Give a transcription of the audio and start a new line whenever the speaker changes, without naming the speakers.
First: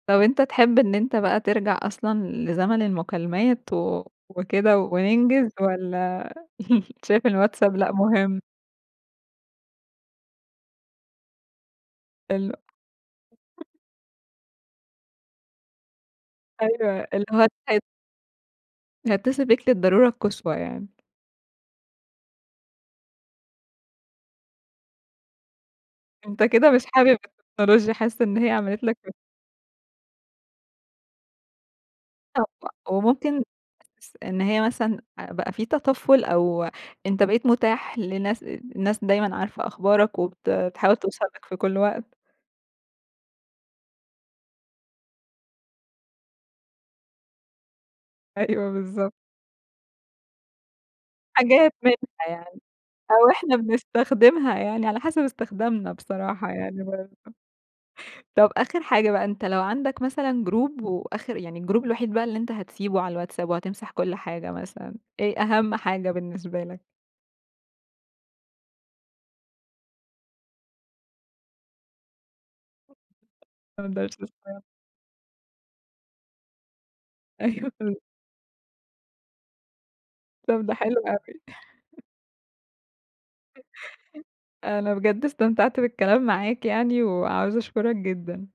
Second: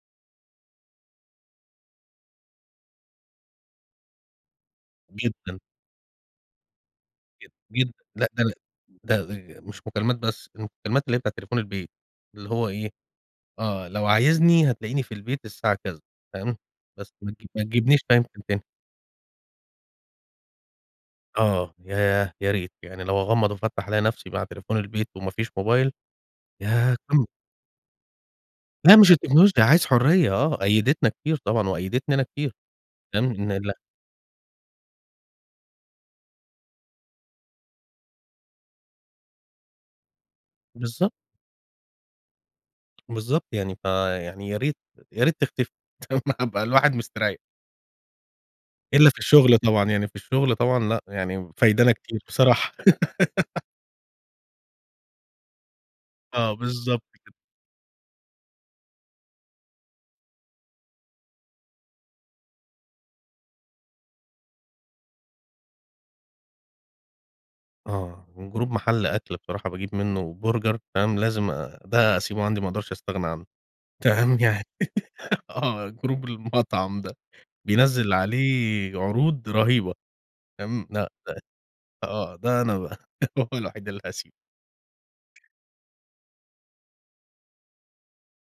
طب أنت تحب إن أنت بقى ترجع أصلًا لزمن المكالمات و وكده وننجز
جدًا.
والّا شايف
جد
الWhatsapp لأ
جدًا لأ
مهم؟
ده ل ده آآ مش مكالمات بس المكالمات اللي هي بتاع تليفون البيت اللي
الل
هو إيه؟ آه لو عايزني هتلاقيني في البيت الساعة كذا، تمام
أيوه
بس
اللي
ما ت
هو.
ما
[unintelligible]
تجيبنيش [unintelligible] تاني.
هيتصل بيك للضرورة القصوى يعني.
آه ياه! يا ريت يعني لو أغمض وافتح الاقي نفسي مع تليفون البيت ومافيش موبايل
أنت كده مش
ياه
حابب
كنت
التكنولوجيا حاسّس إن هي عملت
لأ
لَك
مش التكنولوجيا عايز حُرية آه قيدتنا كتير طبعًا وقيدتني أنا كتير.
[unintelligible] ،وممكن
[unintelligible]
إن س هي مثلًا بقى في تطفل أو أنت بقيت متاح لناس الناس دايمًا عارفة أخبارك وبت بتحاول
بالضب
توصل لَك في كل وقت.
بالضبط يعني فيعني ياريت ياريت تختفي هابقى الواحد مستريح
أيوه
إلا
بالضبط.
في الشغل طبعًا يعني في الشغل طبعًا لأ، يعني
حاجات
فايدانا
منها
كتير
يعني
بصراحة.
أو إحنا بنستخدمها يعني على حسب استخدامنا بصراحة
آه
يعني
بالضبط
برضو.
كده.
طب آخر حاجة بقى أنت لو عندك مثلًا Group وآخر يعني ال Group الوحيد بقى اللي أنت هتسيبه على الWhatsapp وهتمسح كل حاجة مثلًا، إيه أهم حاجة بالنسبة لك؟
آه و Group محل أكل بصراحة باجيب منّه Burger تمام، لازم آآ ده أسيبه عندي ما أقدرش
[unintelligible]
أستغنى عنّه
،ما اقدرش
تمام يعني
استغنى.
آه Group المطعم ده
أيوه.
بينزّل عليه عروض رهيبة
طب ده
تمام
حلو
لأ
أوي.
آه ده أنا بقى هو الوحيد اللي هاسيب
أنا بجد استمتعت بالكلام معاك يعني وعاوزة أشكرك جدًا.